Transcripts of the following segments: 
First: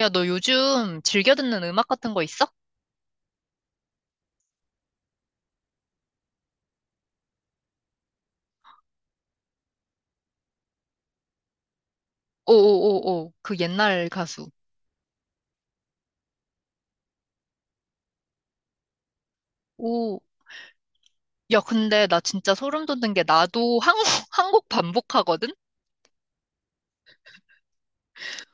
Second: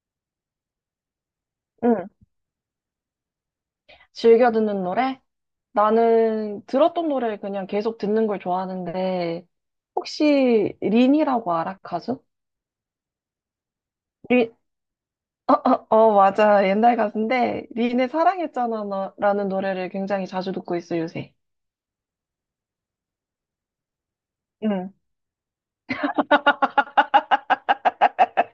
야, 너 요즘 즐겨 듣는 음악 응, 같은 거 있어? 즐겨 듣는 노래? 나는 들었던 노래 그냥 계속 듣는 걸 좋아하는데, 혹시 린이라고 알아, 가수? 오오오오, 그 옛날 가수. 린, 어, 어, 어, 맞아. 옛날 가수인데, 린의 사랑했잖아, 너, 라는 노래를 오, 굉장히 자주 듣고 있어, 요새. 야, 근데 나 진짜 소름 돋는 게 나도 한 한 곡 응. 반복하거든?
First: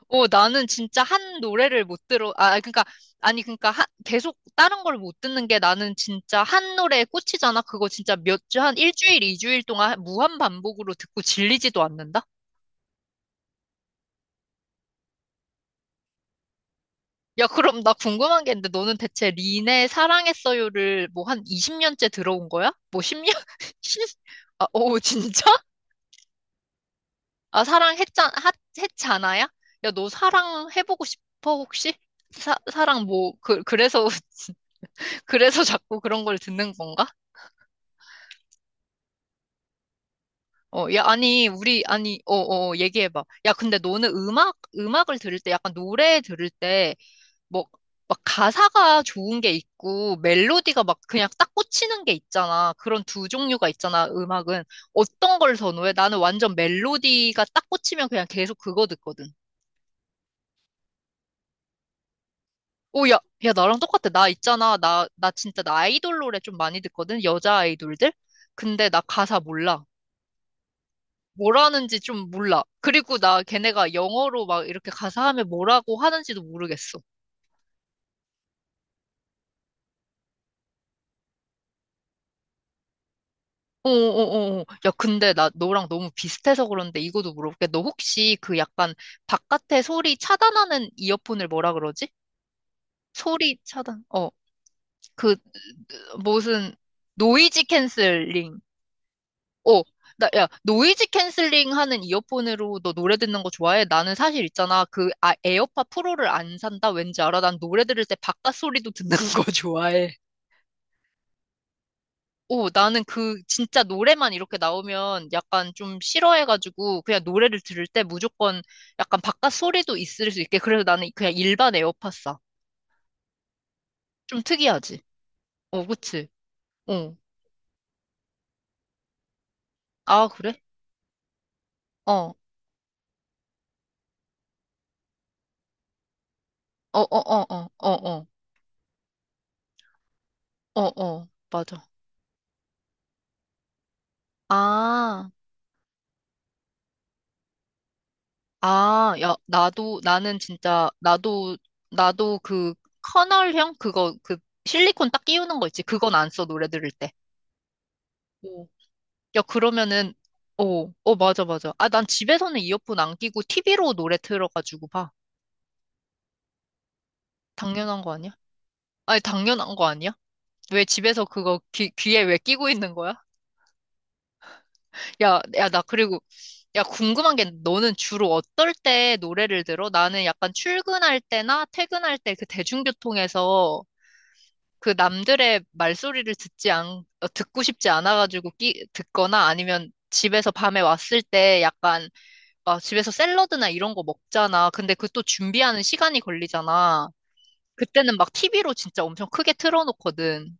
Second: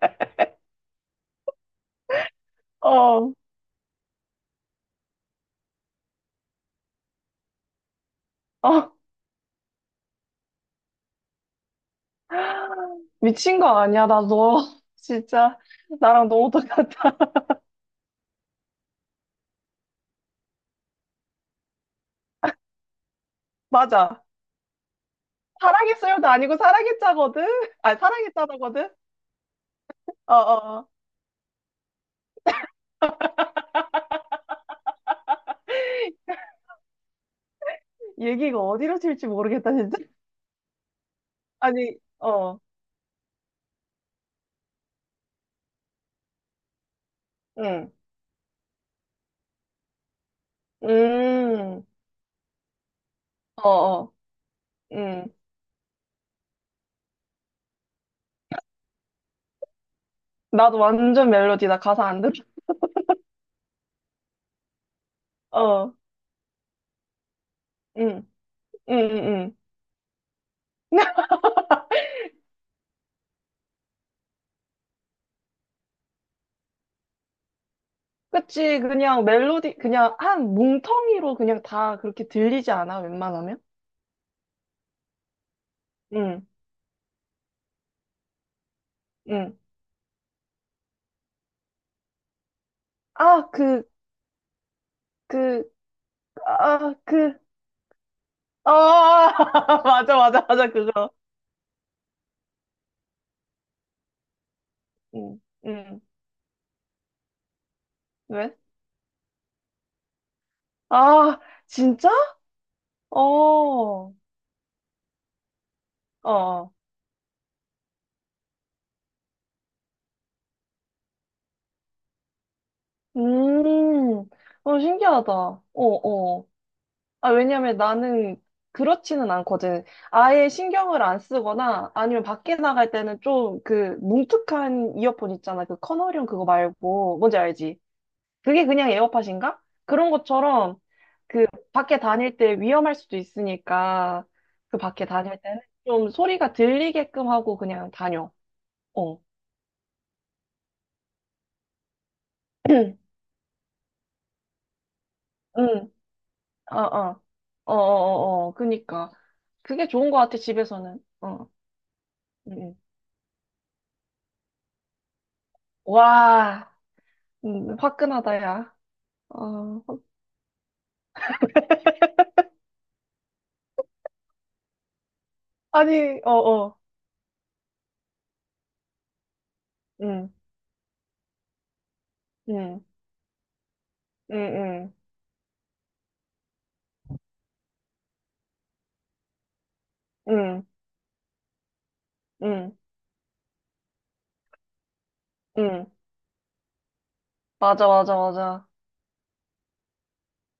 오, 나는 진짜 한 노래를 못 들어, 아, 그러니까, 어, 아니, 그러니까 계속 다른 걸 못 듣는 게 나는 진짜 한 노래에 꽂히잖아. 그거 진짜 몇 주, 한 어, 일주일, 이주일 동안 무한 반복으로 듣고 질리지도 않는다? 미친 거 아니야, 나 너. 진짜, 나랑 너무 똑같아. 야, 그럼 나 궁금한 게 있는데 너는 대체 린의 사랑했어요를 뭐 한 20년째 들어온 거야? 뭐 10년? 맞아. 아, 오, 진짜? 사랑했어요도 아니고 사랑했자거든? 아, 아니, 사랑했잖아거든? 했잖아야? 야, 너 어어. 사랑해보고 싶어, 혹시? 사랑 뭐, 그, 그래서, 그래서 자꾸 그런 걸 듣는 건가? 얘기가 어디로 튈지 모르겠다, 진짜. 어, 야, 아니, 우리, 아니, 아니, 어, 어, 어, 얘기해봐. 야, 근데 너는 음악을 들을 때, 약간 노래 들을 때, 뭐, 응. 막 가사가 좋은 게 있고 멜로디가 막 그냥 딱 음. 꽂히는 게 있잖아. 그런 두 종류가 어, 있잖아, 어, 음악은. 음. 어떤 걸 선호해? 나는 완전 멜로디가 딱 꽂히면 그냥 계속 그거 듣거든. 나도 완전 멜로디다. 가사 안 들어. 오, 야, 야, 나랑 똑같아. 나 있잖아. 나 진짜 나 어, 아이돌 노래 좀 많이 듣거든. 여자 아이돌들. 응. 근데 응, 나 응, 가사 응. 몰라. 뭐라는지 좀 몰라. 그리고 나 걔네가 영어로 막 이렇게 가사하면 뭐라고 하는지도 모르겠어. 그치. 그냥 멜로디, 그냥 한 뭉텅이로 그냥 다 그렇게 들리지 않아? 웬만하면? 어어어어. 야, 근데 나 너랑 너무 응. 비슷해서 그런데 이거도 물어볼게. 너 혹시 그 약간 응. 바깥의 소리 차단하는 이어폰을 뭐라 그러지? 아, 소리 그, 차단. 어, 그 그, 무슨 아, 그, 노이즈 캔슬링. 아, 어, 맞아, 나, 맞아, 야, 맞아, 노이즈 그거. 캔슬링 하는 이어폰으로 너 노래 듣는 거 좋아해? 나는 사실 있잖아. 그 아, 응. 에어팟 응. 프로를 안 산다? 왠지 알아? 난 노래 들을 때 바깥 왜? 소리도 듣는 거 좋아해. 아, 진짜? 오, 나는 그 진짜 어. 노래만 이렇게 나오면 약간 좀 어. 싫어해가지고 그냥 노래를 들을 때 무조건 약간 바깥 소리도 있을 수 있게 그래서 나는 그냥 일반 에어팟 사. 음, 좀 어, 특이하지? 신기하다. 어, 어, 그치? 어. 어. 아, 왜냐면 나는 그렇지는 않거든. 아, 아예 그래? 신경을 안 쓰거나 어. 아니면 어, 밖에 나갈 때는 좀 그 뭉툭한 이어폰 있잖아. 그 커널형 그거 어, 어, 말고. 뭔지 어, 어, 알지? 어, 그게 그냥 에어팟인가? 그런 것처럼 어, 어. 맞아. 밖에 다닐 때 위험할 수도 있으니까 그 밖에 아, 다닐 때는 좀 소리가 들리게끔 하고 그냥 다녀. 아, 어. 야, 나도, 나는 진짜, 나도, 나도 그 커널형? 그거, 그 실리콘 딱 끼우는 거 있지? 응, 그건 안 써, 노래 어, 들을 때. 어, 어, 어, 어, 어. 그니까. 야, 그게 좋은 그러면은, 것 같아, 어, 집에서는. 어, 맞아, 어, 맞아. 아, 난 응. 집에서는 응. 이어폰 안 끼고 TV로 노래 틀어가지고 봐. 와, 당연한 거 아니야? 화끈하다, 야. 아니, 당연한 어, 거 아니야? 왜 집에서 그거 귀에 왜 끼고 있는 거야? 야, 야, 나 그리고, 아니, 어, 어, 야, 궁금한 게 너는 주로 어떨 때 노래를 들어? 나는 응, 약간 출근할 때나 퇴근할 때 그 응, 대중교통에서 응, 그 응, 남들의 말소리를 듣고 싶지 않아가지고 듣거나 아니면 집에서 응, 밤에 왔을 때 약간 응, 아, 집에서 샐러드나 이런 거 먹잖아. 근데 그 또 준비하는 응. 시간이 걸리잖아. 맞아, 맞아, 그때는 막 맞아. TV로 진짜 엄청 크게 틀어놓거든.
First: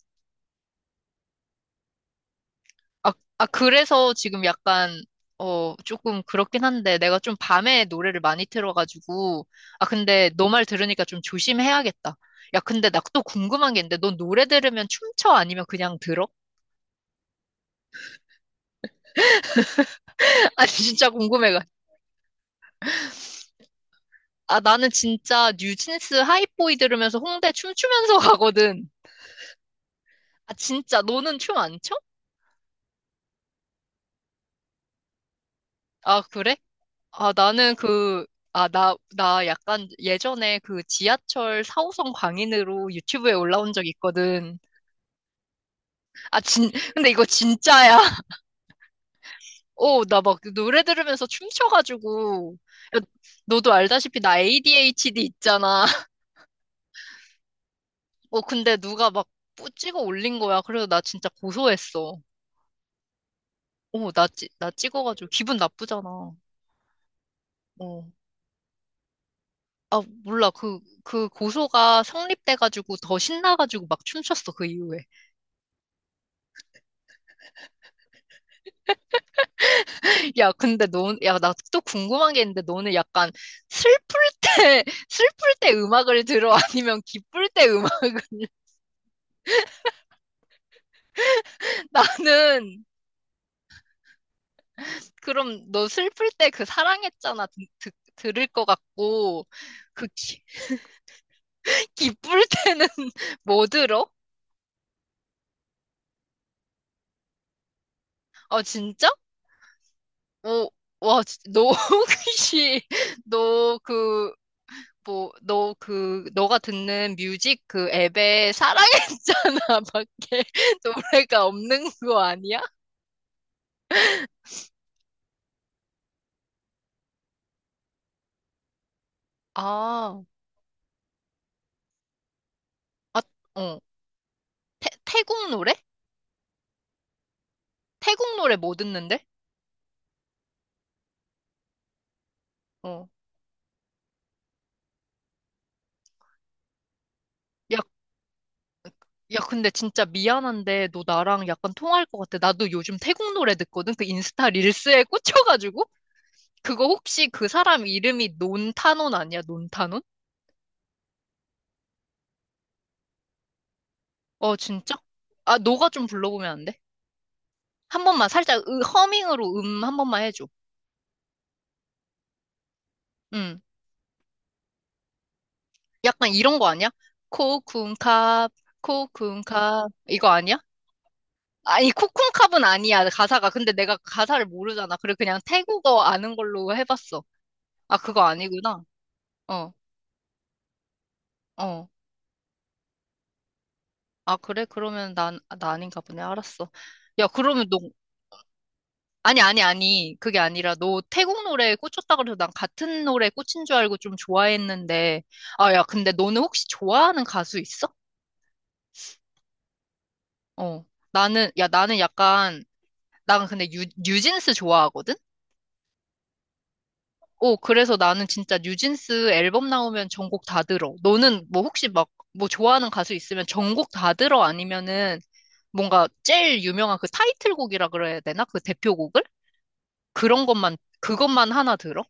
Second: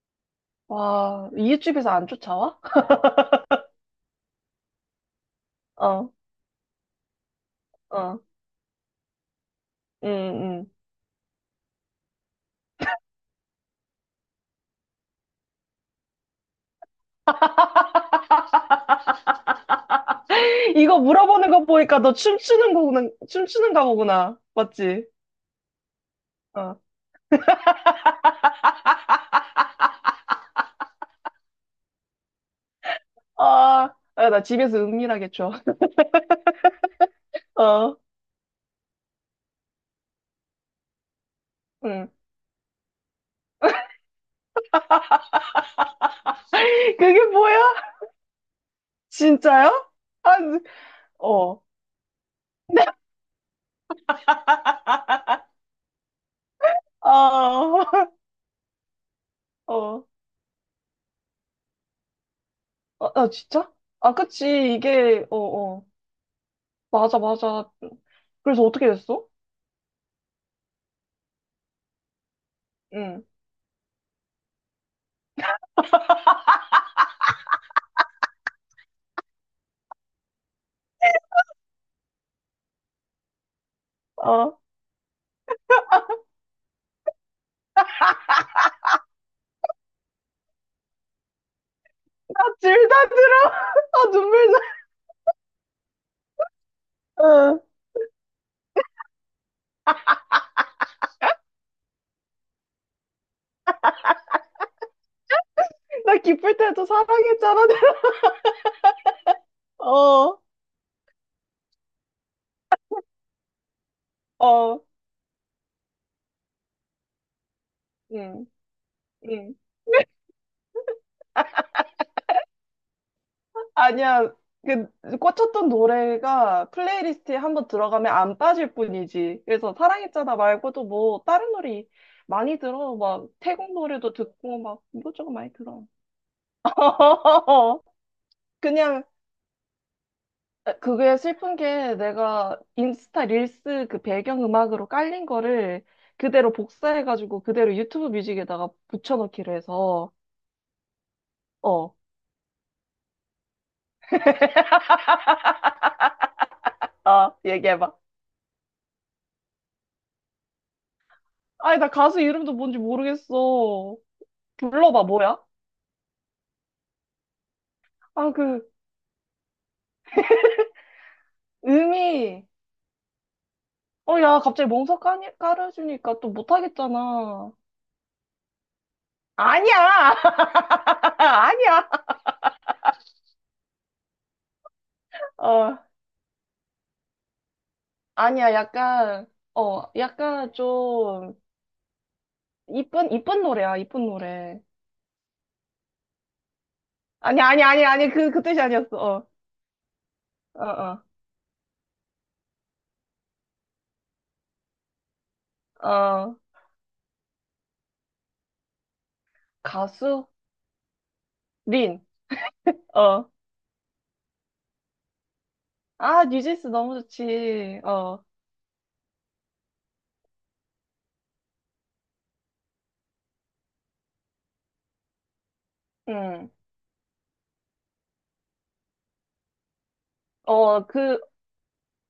와, 이웃집에서 안 쫓아와? 아, 아, 그래서 지금 약간, 어, 어, 조금 그렇긴 한데 내가 좀 밤에 어, 노래를 많이 틀어가지고. 아, 응, 근데 너 말 응. 들으니까 좀 조심해야겠다. 야, 근데 나 또 궁금한 게 있는데 넌 노래 들으면 춤춰? 아니면 그냥 들어? 아니, 이거 진짜 물어보는 궁금해. 거 보니까 너 춤추는 거구나, 춤추는가 보구나. 아, 나는 맞지? 진짜 뉴진스 하이보이 어, 들으면서 홍대 춤추면서 가거든. 아, 진짜 너는 춤 안 춰? 아, 아, 나 집에서 은밀하게 춰. 아, 그래? 아, 나는 어, 그, 아, 나 약간 예전에 그 지하철 응. 4호선 광인으로 유튜브에 올라온 적 있거든. 아, 근데 이거 그게 뭐야? 진짜야. 진짜요? 어, 나 아, 막 노래 들으면서 어. 춤춰가지고. 네. 야, 너도 알다시피 나 ADHD 있잖아. 아, 어, 근데 누가 막 찍어 어. 올린 거야. 그래서 나 진짜 고소했어. 아, 아, 진짜? 어, 아, 나 그치. 이게, 찍어가지고 어, 기분 어. 나쁘잖아. 맞아, 맞아. 어. 그래서 어떻게 됐어? 아, 몰라. 그 고소가 성립돼가지고 더 응. 신나가지고 막 춤췄어, 그 이후에. 야, 근데 너, 야, 나 또 궁금한 게 있는데, 너는 약간 슬플 때, 아, 슬플 때 음악을 들어? 아니면 기쁠 때 음악을? 나 나는, 질다 들어. 아, 눈물 나. 그럼 너 슬플 때 그 사랑했잖아 듣, 응. 들을 것 같고, 그 기, 기쁠 때는 뭐 들어? 나 기쁠 때도 사랑했잖아. 아, 진짜? 어, 오, 와, 너 혹시, 너 그, 어. 뭐, 너 그, 너가 듣는 뮤직 그 응, 앱에 사랑했잖아 응. 밖에 노래가 없는 거 아니야? 아니야. 그 꽂혔던 노래가 플레이리스트에 한번 들어가면 안 빠질 뿐이지. 그래서 아, 사랑했잖아 말고도 뭐 다른 노래 많이 들어. 아, 막 태국 어. 노래도 듣고 막 이것저것 태국 많이 노래? 들어. 태국 노래 뭐 그냥 듣는데? 그게 슬픈 게 내가 어. 인스타 릴스 그 배경음악으로 깔린 거를 그대로 복사해가지고 그대로 야, 유튜브 뮤직에다가 야, 붙여넣기로 근데 진짜 해서 미안한데 너 나랑 약간 어. 통할 것 같아. 나도 요즘 태국 노래 듣거든? 그 인스타 릴스에 꽂혀가지고? 그거 혹시 아, 그 사람 얘기해봐. 이름이 논타논 아니야? 논타논? 아니, 나 가수 이름도 뭔지 모르겠어. 어, 진짜? 불러봐, 뭐야? 아, 너가 좀 불러보면 안 돼? 한 번만 아, 그, 살짝 허밍으로 한 번만 해줘. 음이, 응. 어, 야, 갑자기 멍석 까니, 깔아주니까 약간 또 이런 거 아니야? 못하겠잖아. 코쿤캅, 코쿤캅. 아니야! 이거 아니야? 아니야! 아니, 코쿤캅은 아니야, 가사가. 근데 내가 가사를 모르잖아. 그래, 그냥 어, 태국어 아는 걸로 해봤어. 아, 그거 아니야, 아니구나. 약간, 어, 어, 약간 좀, 어. 이쁜, 이쁜 노래야, 이쁜 아, 노래. 그래? 그러면 난, 아, 나 아닌가 보네. 알았어. 야, 아니, 아니, 그러면 너, 아니, 아니, 그, 그 뜻이 아니었어. 어, 아니, 아니, 아니. 그게 아니라 어, 너 태국 노래에 꽂혔다 그래서 난 같은 노래에 꽂힌 줄 알고 좀 좋아했는데. 아, 야, 어, 근데 어, 너는 혹시 좋아하는 가수 있어? 가수? 어. 나는, 야, 나는 린. 약간, 어. 나는 근데 뉴진스 좋아하거든? 아, 뉴진스 너무 오, 좋지. 그래서 어, 나는 진짜 뉴진스 앨범 나오면 전곡 다 들어. 너는 뭐 혹시 막 뭐 좋아하는 가수 있으면 전곡 다 들어 아니면은 뭔가 응. 제일 유명한 그 타이틀곡이라 그래야 되나? 그 대표곡을? 그런 것만, 어, 그, 그것만 하나 들어?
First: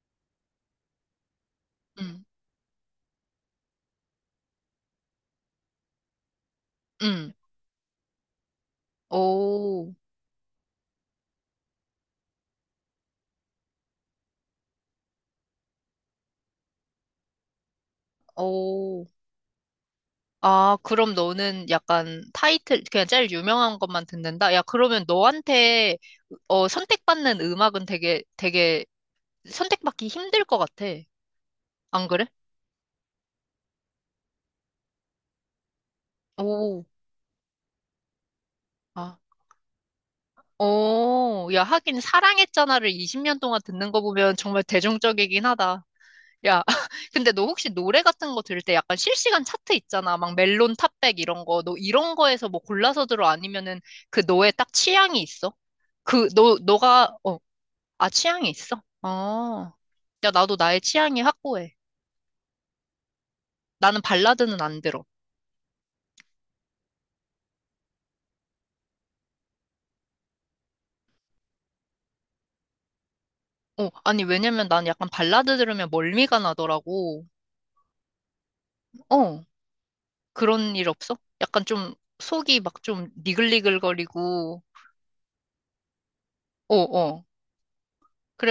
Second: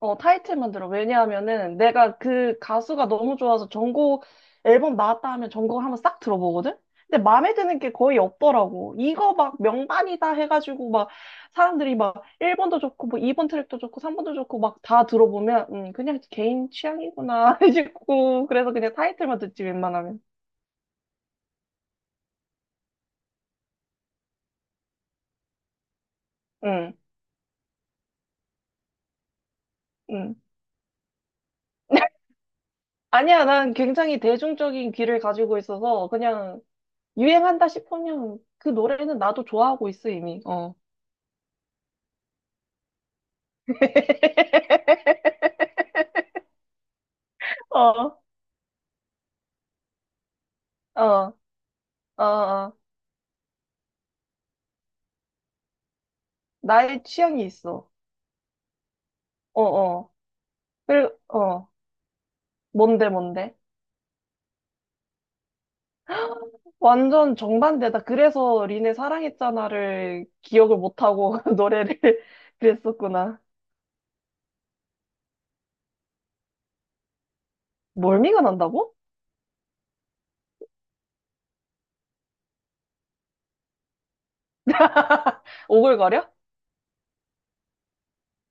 어, 타이틀만 들어. 왜냐하면은 내가 응, 그 가수가 너무 좋아서 전곡 앨범 나왔다 하면 전곡을 한번 싹 들어보거든? 근데 응. 마음에 드는 게 거의 없더라고. 이거 막 오, 명반이다 해가지고 막 사람들이 막 1번도 좋고 뭐 2번 트랙도 좋고 3번도 좋고 막 다 들어보면 그냥 개인 취향이구나 싶고 그래서 그냥 오. 타이틀만 듣지 웬만하면. 아, 그럼 너는 약간 타이틀, 그냥 제일 유명한 것만 듣는다? 야, 그러면 너한테 어, 응, 선택받는 음악은 되게, 되게 선택받기 응. 힘들 것 같아. 안 그래? 아니야, 난 굉장히 대중적인 귀를 가지고 있어서 그냥 오. 유행한다 싶으면 그 노래는 아. 나도 좋아하고 있어 이미. 어. 오, 야, 하긴 사랑했잖아를 20년 동안 듣는 거 보면 정말 대중적이긴 하다. 야, 근데 너 혹시 노래 어. 같은 거 들을 때 약간 실시간 차트 있잖아. 막 멜론 어, 탑백 이런 거. 너 이런 어, 거에서 뭐 어. 골라서 들어? 아니면은 그 너의 딱 취향이 있어? 그, 나의 취향이 있어. 아, 취향이 있어? 어, 어. 어. 야, 나도 나의 그, 취향이 어. 확고해. 뭔데, 뭔데? 나는 발라드는 안 들어. 완전 정반대다. 그래서 린의 사랑했잖아를 기억을 못하고 노래를 그랬었구나. 어, 아니, 왜냐면 난 약간 발라드 들으면 멀미가 나더라고. 멀미가 난다고? 어. 그런 일 없어? 약간 좀 속이 막 좀 니글니글거리고, 오글거려? 어, 어.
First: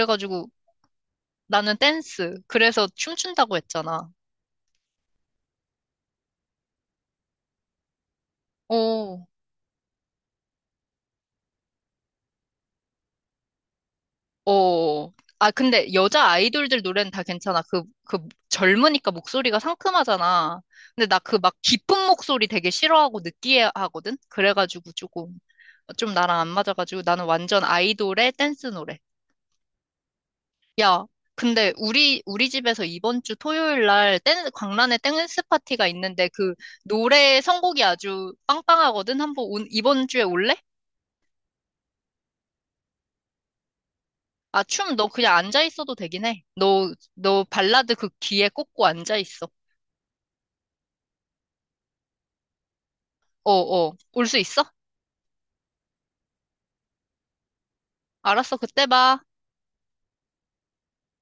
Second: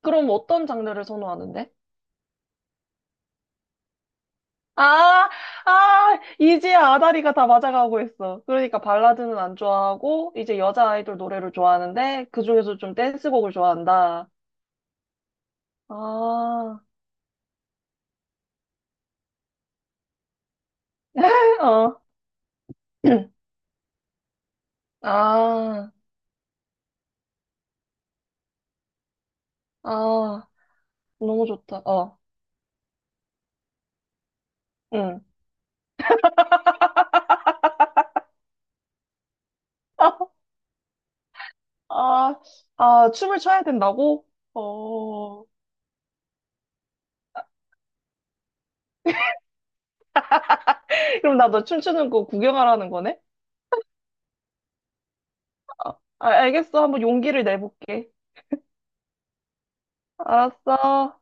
그럼 어떤 장르를 선호하는데? 나는 댄스. 그래서 춤춘다고 했잖아. 아, 아, 이제야 아다리가 다 맞아가고 있어. 어, 그러니까 어. 발라드는 안 좋아하고, 이제 여자 아이돌 노래를 좋아하는데, 그중에서 좀 댄스곡을 좋아한다. 어. 아, 근데 여자 아, 아이돌들 노래는 다 괜찮아. 그 젊으니까 목소리가 상큼하잖아. 근데 나 그 막 어. 깊은 목소리 되게 싫어하고 느끼해 하거든? 그래가지고 조금, 아, 좀 나랑 안 맞아가지고 나는 완전 아이돌의 댄스 노래. 아, 야, 너무 근데 좋다. 어, 우리 집에서 이번 주 토요일 날 댄스, 광란의 응. 댄스 파티가 있는데 그 노래 선곡이 아주 빵빵하거든. 한번 이번 주에 올래? 아, 아, 춤을 춰야 된다고? 아, 춤 너 그냥 어. 앉아 있어도 되긴 해. 너 발라드 그 귀에 꽂고 앉아 있어. 그럼 나 너 춤추는 거 구경하라는 거네? 어, 어. 올 수 있어? 아, 아, 알겠어. 한번 용기를 내볼게. 알았어. 그때 봐. 알았어.